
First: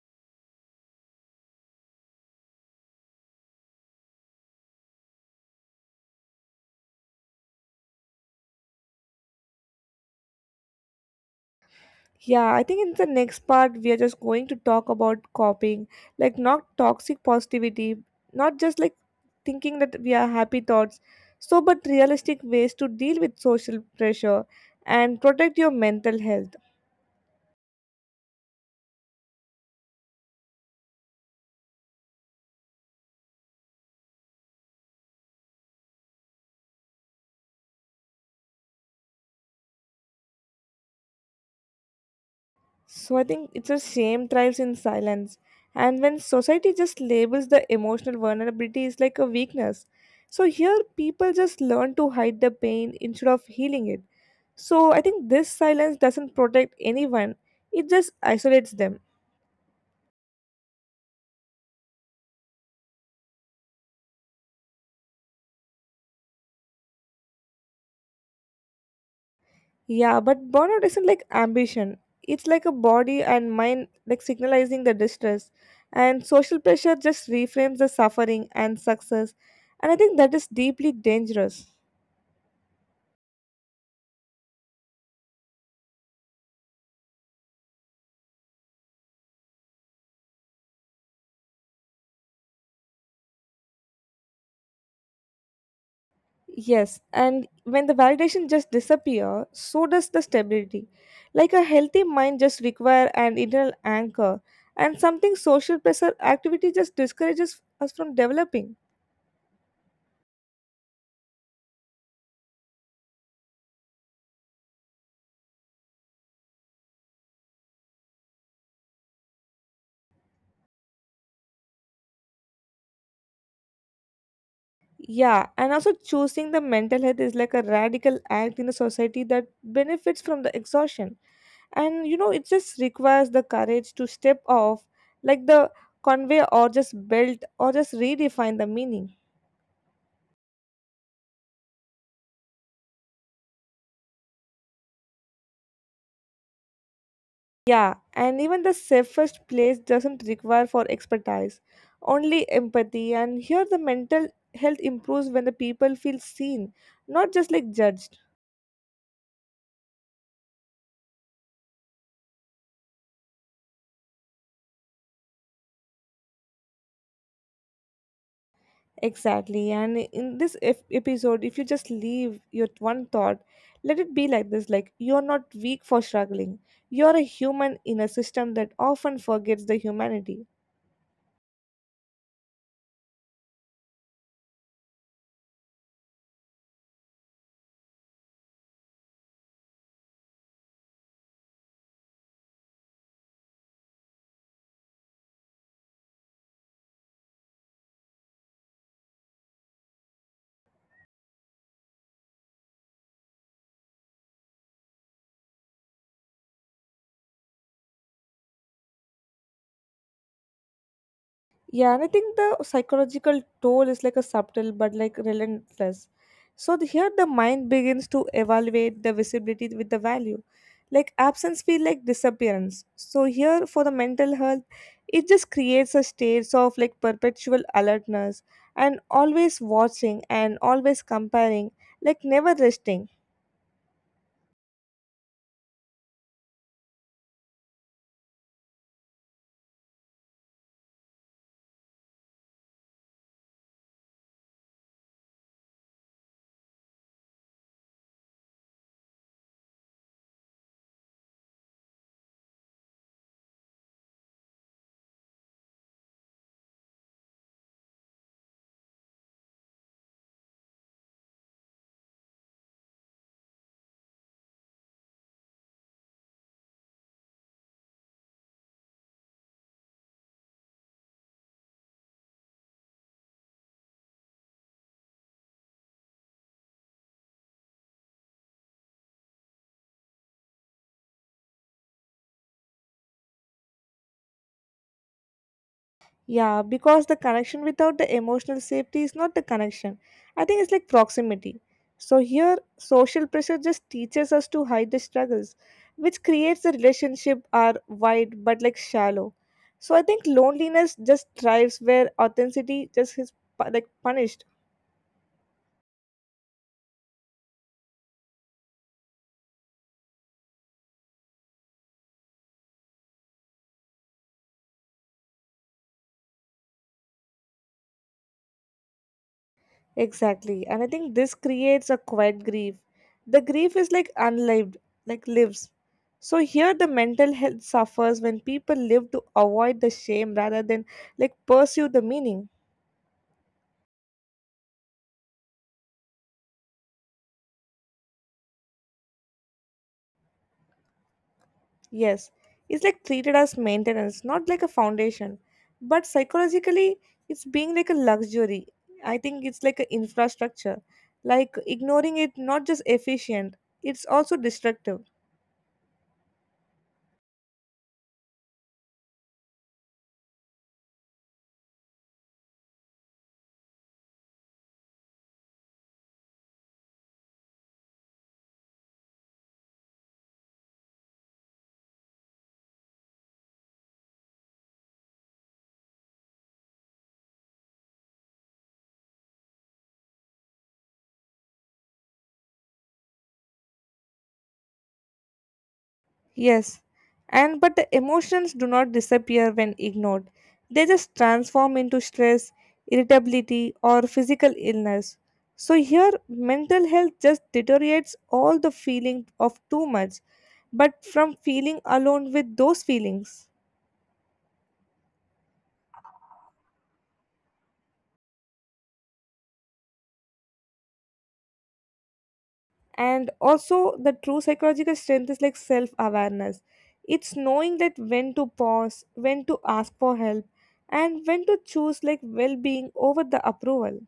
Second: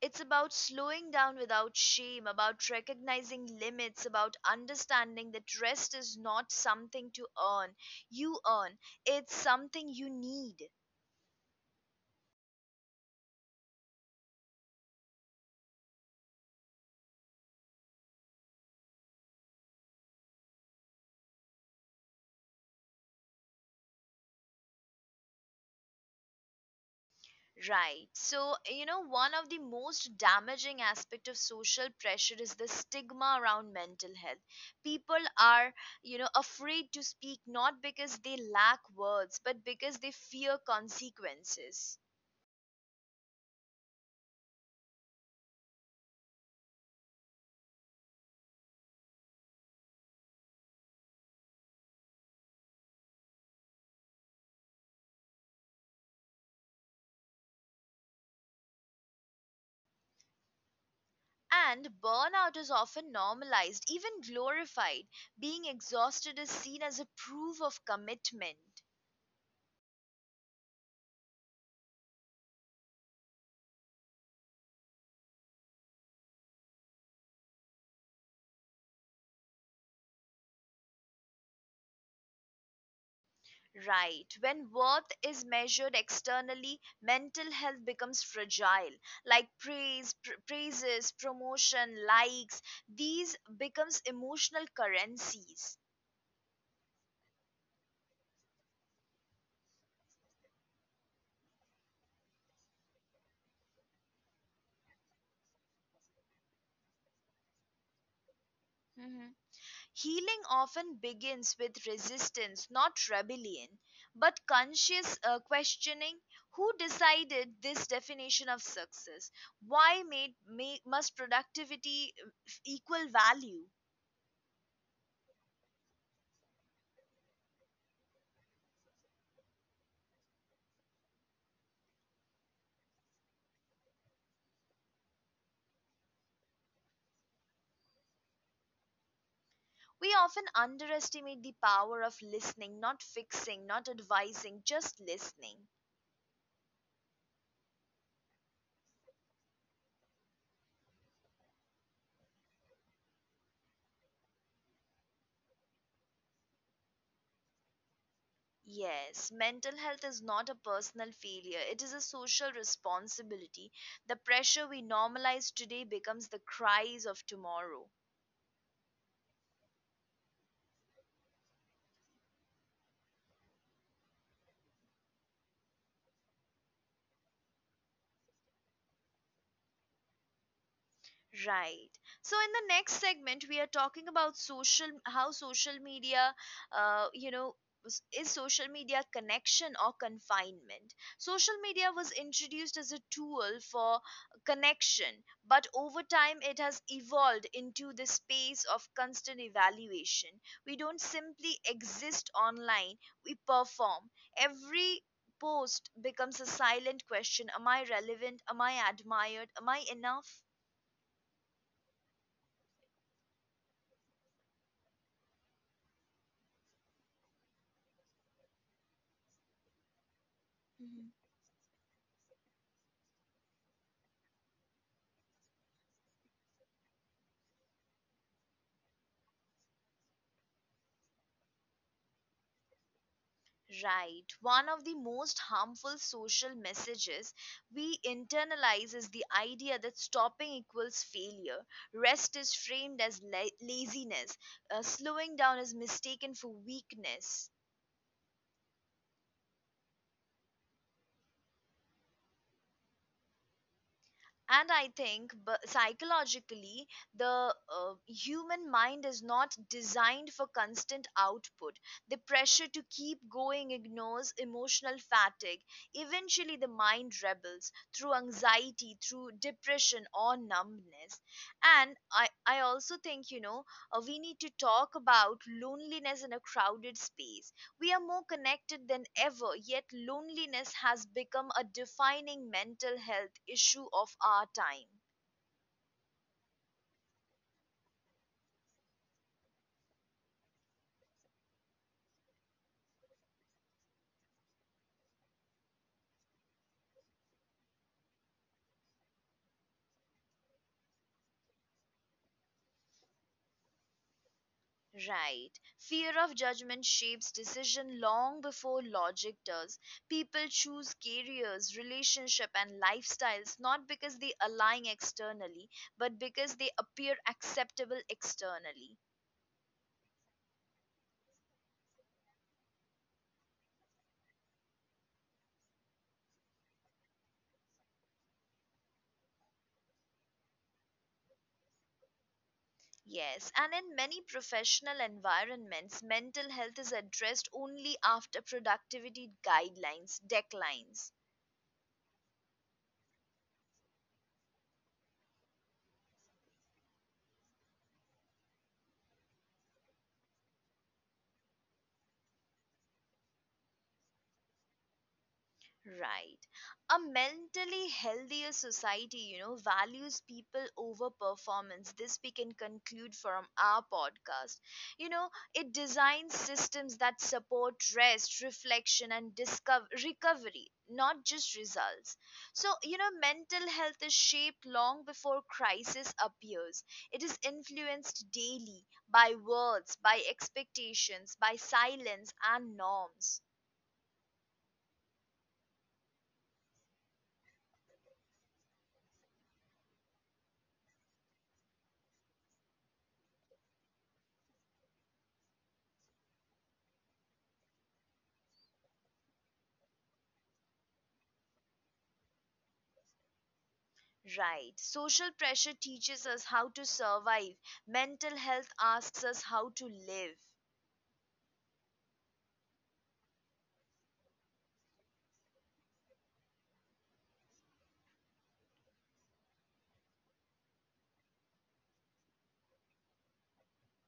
It's about slowing down without shame, about recognizing limits, about understanding that rest is not something to earn. You earn, it's something you need.
Yeah, I think in the next part, we are just going to talk about coping, like not toxic positivity, not just like thinking that we are happy thoughts, so but realistic ways to deal with social pressure and protect your mental health.
Right. So, you know, one of the most damaging aspect of social pressure is the stigma around mental health. People are, you know, afraid to speak, not because they lack words, but because they fear consequences.
So I think it's a shame thrives in silence. And when society just labels the emotional vulnerability is like a weakness. So here people just learn to hide the pain instead of healing it. So I think this silence doesn't protect anyone. It just isolates them.
And burnout is often normalized, even glorified. Being exhausted is seen as a proof of commitment.
Yeah, but burnout isn't like ambition. It's like a body and mind like signalizing the distress. And social pressure just reframes the suffering and success. And I think that is deeply dangerous.
Right. When worth is measured externally, mental health becomes fragile. Like praise, praises, promotion, likes, these becomes emotional currencies.
Yes, and when the validation just disappear, so does the stability. Like a healthy mind just require an internal anchor and something social pressure activity just discourages us from developing.
Healing often begins with resistance, not rebellion, but conscious questioning. Who decided this definition of success? Why must productivity equal value?
Yeah, and also choosing the mental health is like a radical act in a society that benefits from the exhaustion. And you know, it just requires the courage to step off like the convey or just build or just redefine the meaning.
We often underestimate the power of listening, not fixing, not advising, just listening.
Yeah, and even the safest place doesn't require for expertise, only empathy. And here the mental health improves when the people feel seen, not just like judged.
Yes, mental health is not a personal failure. It is a social responsibility. The pressure we normalize today becomes the cries of tomorrow.
Exactly. And in this episode, if you just leave your one thought, let it be like this: like you're not weak for struggling. You're a human in a system that often forgets the humanity.
Right. So in the next segment, we are talking about social, how social media, uh, you know, is social media connection or confinement? Social media was introduced as a tool for connection, but over time it has evolved into the space of constant evaluation. We don't simply exist online, we perform. Every post becomes a silent question: Am I relevant? Am I admired? Am I enough?
Yeah, and I think the psychological toll is like a subtle but like relentless. Here the mind begins to evaluate the visibility with the value. Like absence feel like disappearance. So here for the mental health, it just creates a state of like perpetual alertness and always watching and always comparing, like never resting.
Right. One of the most harmful social messages we internalize is the idea that stopping equals failure. Rest is framed as laziness. Slowing down is mistaken for weakness. And I think psychologically the human mind is not designed for constant output. The pressure to keep going ignores emotional fatigue. Eventually the mind rebels, through anxiety, through depression, or numbness. And I also think, you know, we need to talk about loneliness in a crowded space. We are more connected than ever, yet loneliness has become a defining mental health issue of our time.
Yeah, because the connection without the emotional safety is not the connection. I think it's like proximity. So here, social pressure just teaches us to hide the struggles, which creates the relationship are wide but like shallow. So I think loneliness just thrives where authenticity just is like punished.
Right. Fear of judgment shapes decision long before logic does. People choose careers, relationship and lifestyles, not because they align externally, but because they appear acceptable externally.
Exactly. And I think this creates a quiet grief. The grief is like unlived, like lives. So here the mental health suffers when people live to avoid the shame rather than like pursue the meaning.
Yes, and in many professional environments, mental health is addressed only after productivity guidelines declines.
Yes. It's like treated as maintenance, not like a foundation. But psychologically it's being like a luxury. I think it's like an infrastructure. Like ignoring it not just efficient, it's also destructive.
Right. A mentally healthier society, you know, values people over performance. This we can conclude from our podcast. You know, it designs systems that support rest, reflection, and recovery, not just results. So, you know, mental health is shaped long before crisis appears. It is influenced daily by words, by expectations, by silence, and norms.
Yes, and but the emotions do not disappear when ignored. They just transform into stress, irritability, or physical illness. So here, mental health just deteriorates all the feeling of too much, but from feeling alone with those feelings.
Right. Social pressure teaches us how to survive, mental health asks us how to live.
And also, the true psychological strength is like self awareness. It's knowing that when to pause, when to ask for help, and when to choose like well being over the approval.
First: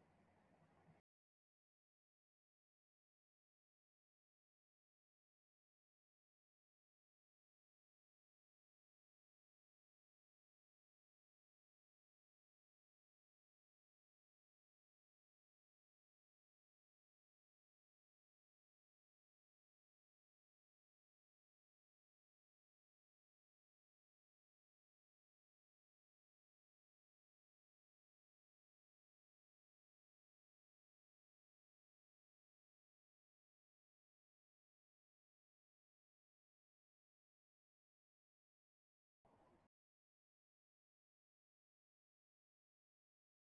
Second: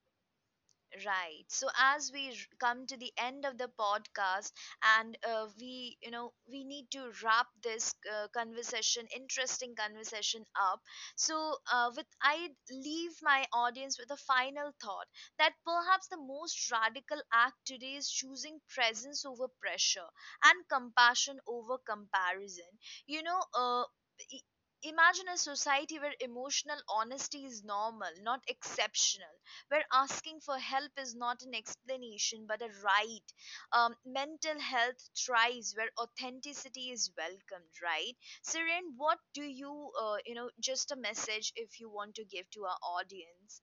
Right. So as we come to the end of the podcast, and we, you know, we need to wrap this conversation, interesting conversation up. So with I leave my audience with a final thought that perhaps the most radical act today is choosing presence over pressure and compassion over comparison. You know. I- Imagine a society where emotional honesty is normal, not exceptional, where asking for help is not an explanation but a right. Mental health thrives where authenticity is welcomed, right? Siren, what do you, you know, just a message if you want to give to our audience?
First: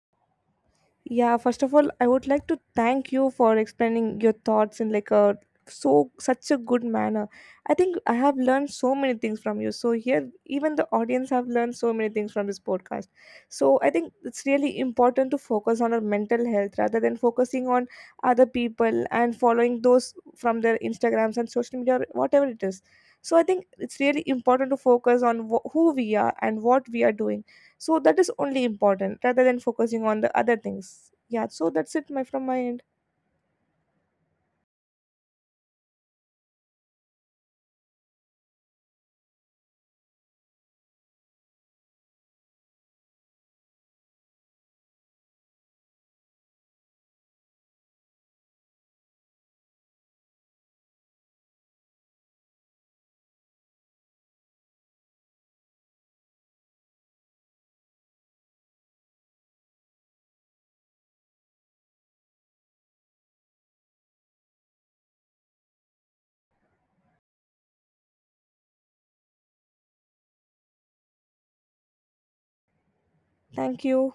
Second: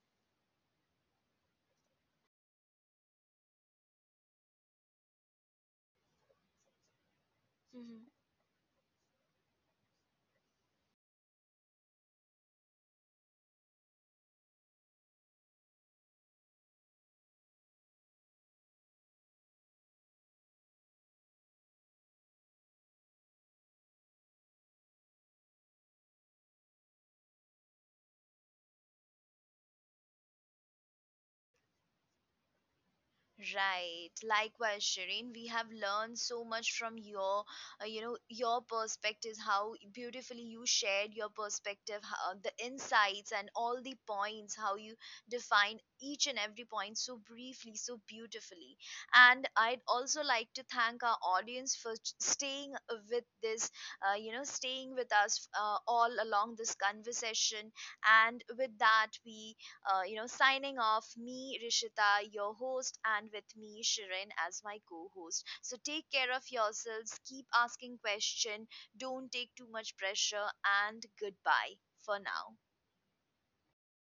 Yeah, first of all, I would like to thank you for explaining your thoughts in like a so such a good manner. I think I have learned so many things from you. So here, even the audience have learned so many things from this podcast. So I think it's really important to focus on our mental health rather than focusing on other people and following those from their Instagrams and social media or whatever it is. So I think it's really important to focus on who we are and what we are doing, so that is only important rather than focusing on the other things. Yeah, so that's it my from my end.
Right. Likewise, Shireen, we have learned so much from your, you know, your perspectives, how beautifully you shared your perspective, how, the insights and all the points, how you define each and every point so briefly, so beautifully. And I'd also like to thank our audience for staying with this, you know, staying with us all along this conversation. And with that, we you know, signing off, me, Rishita, your host, and with me, Shirin, as my co host. So take care of yourselves, keep asking questions, don't take too much pressure, and goodbye for now.
Thank you.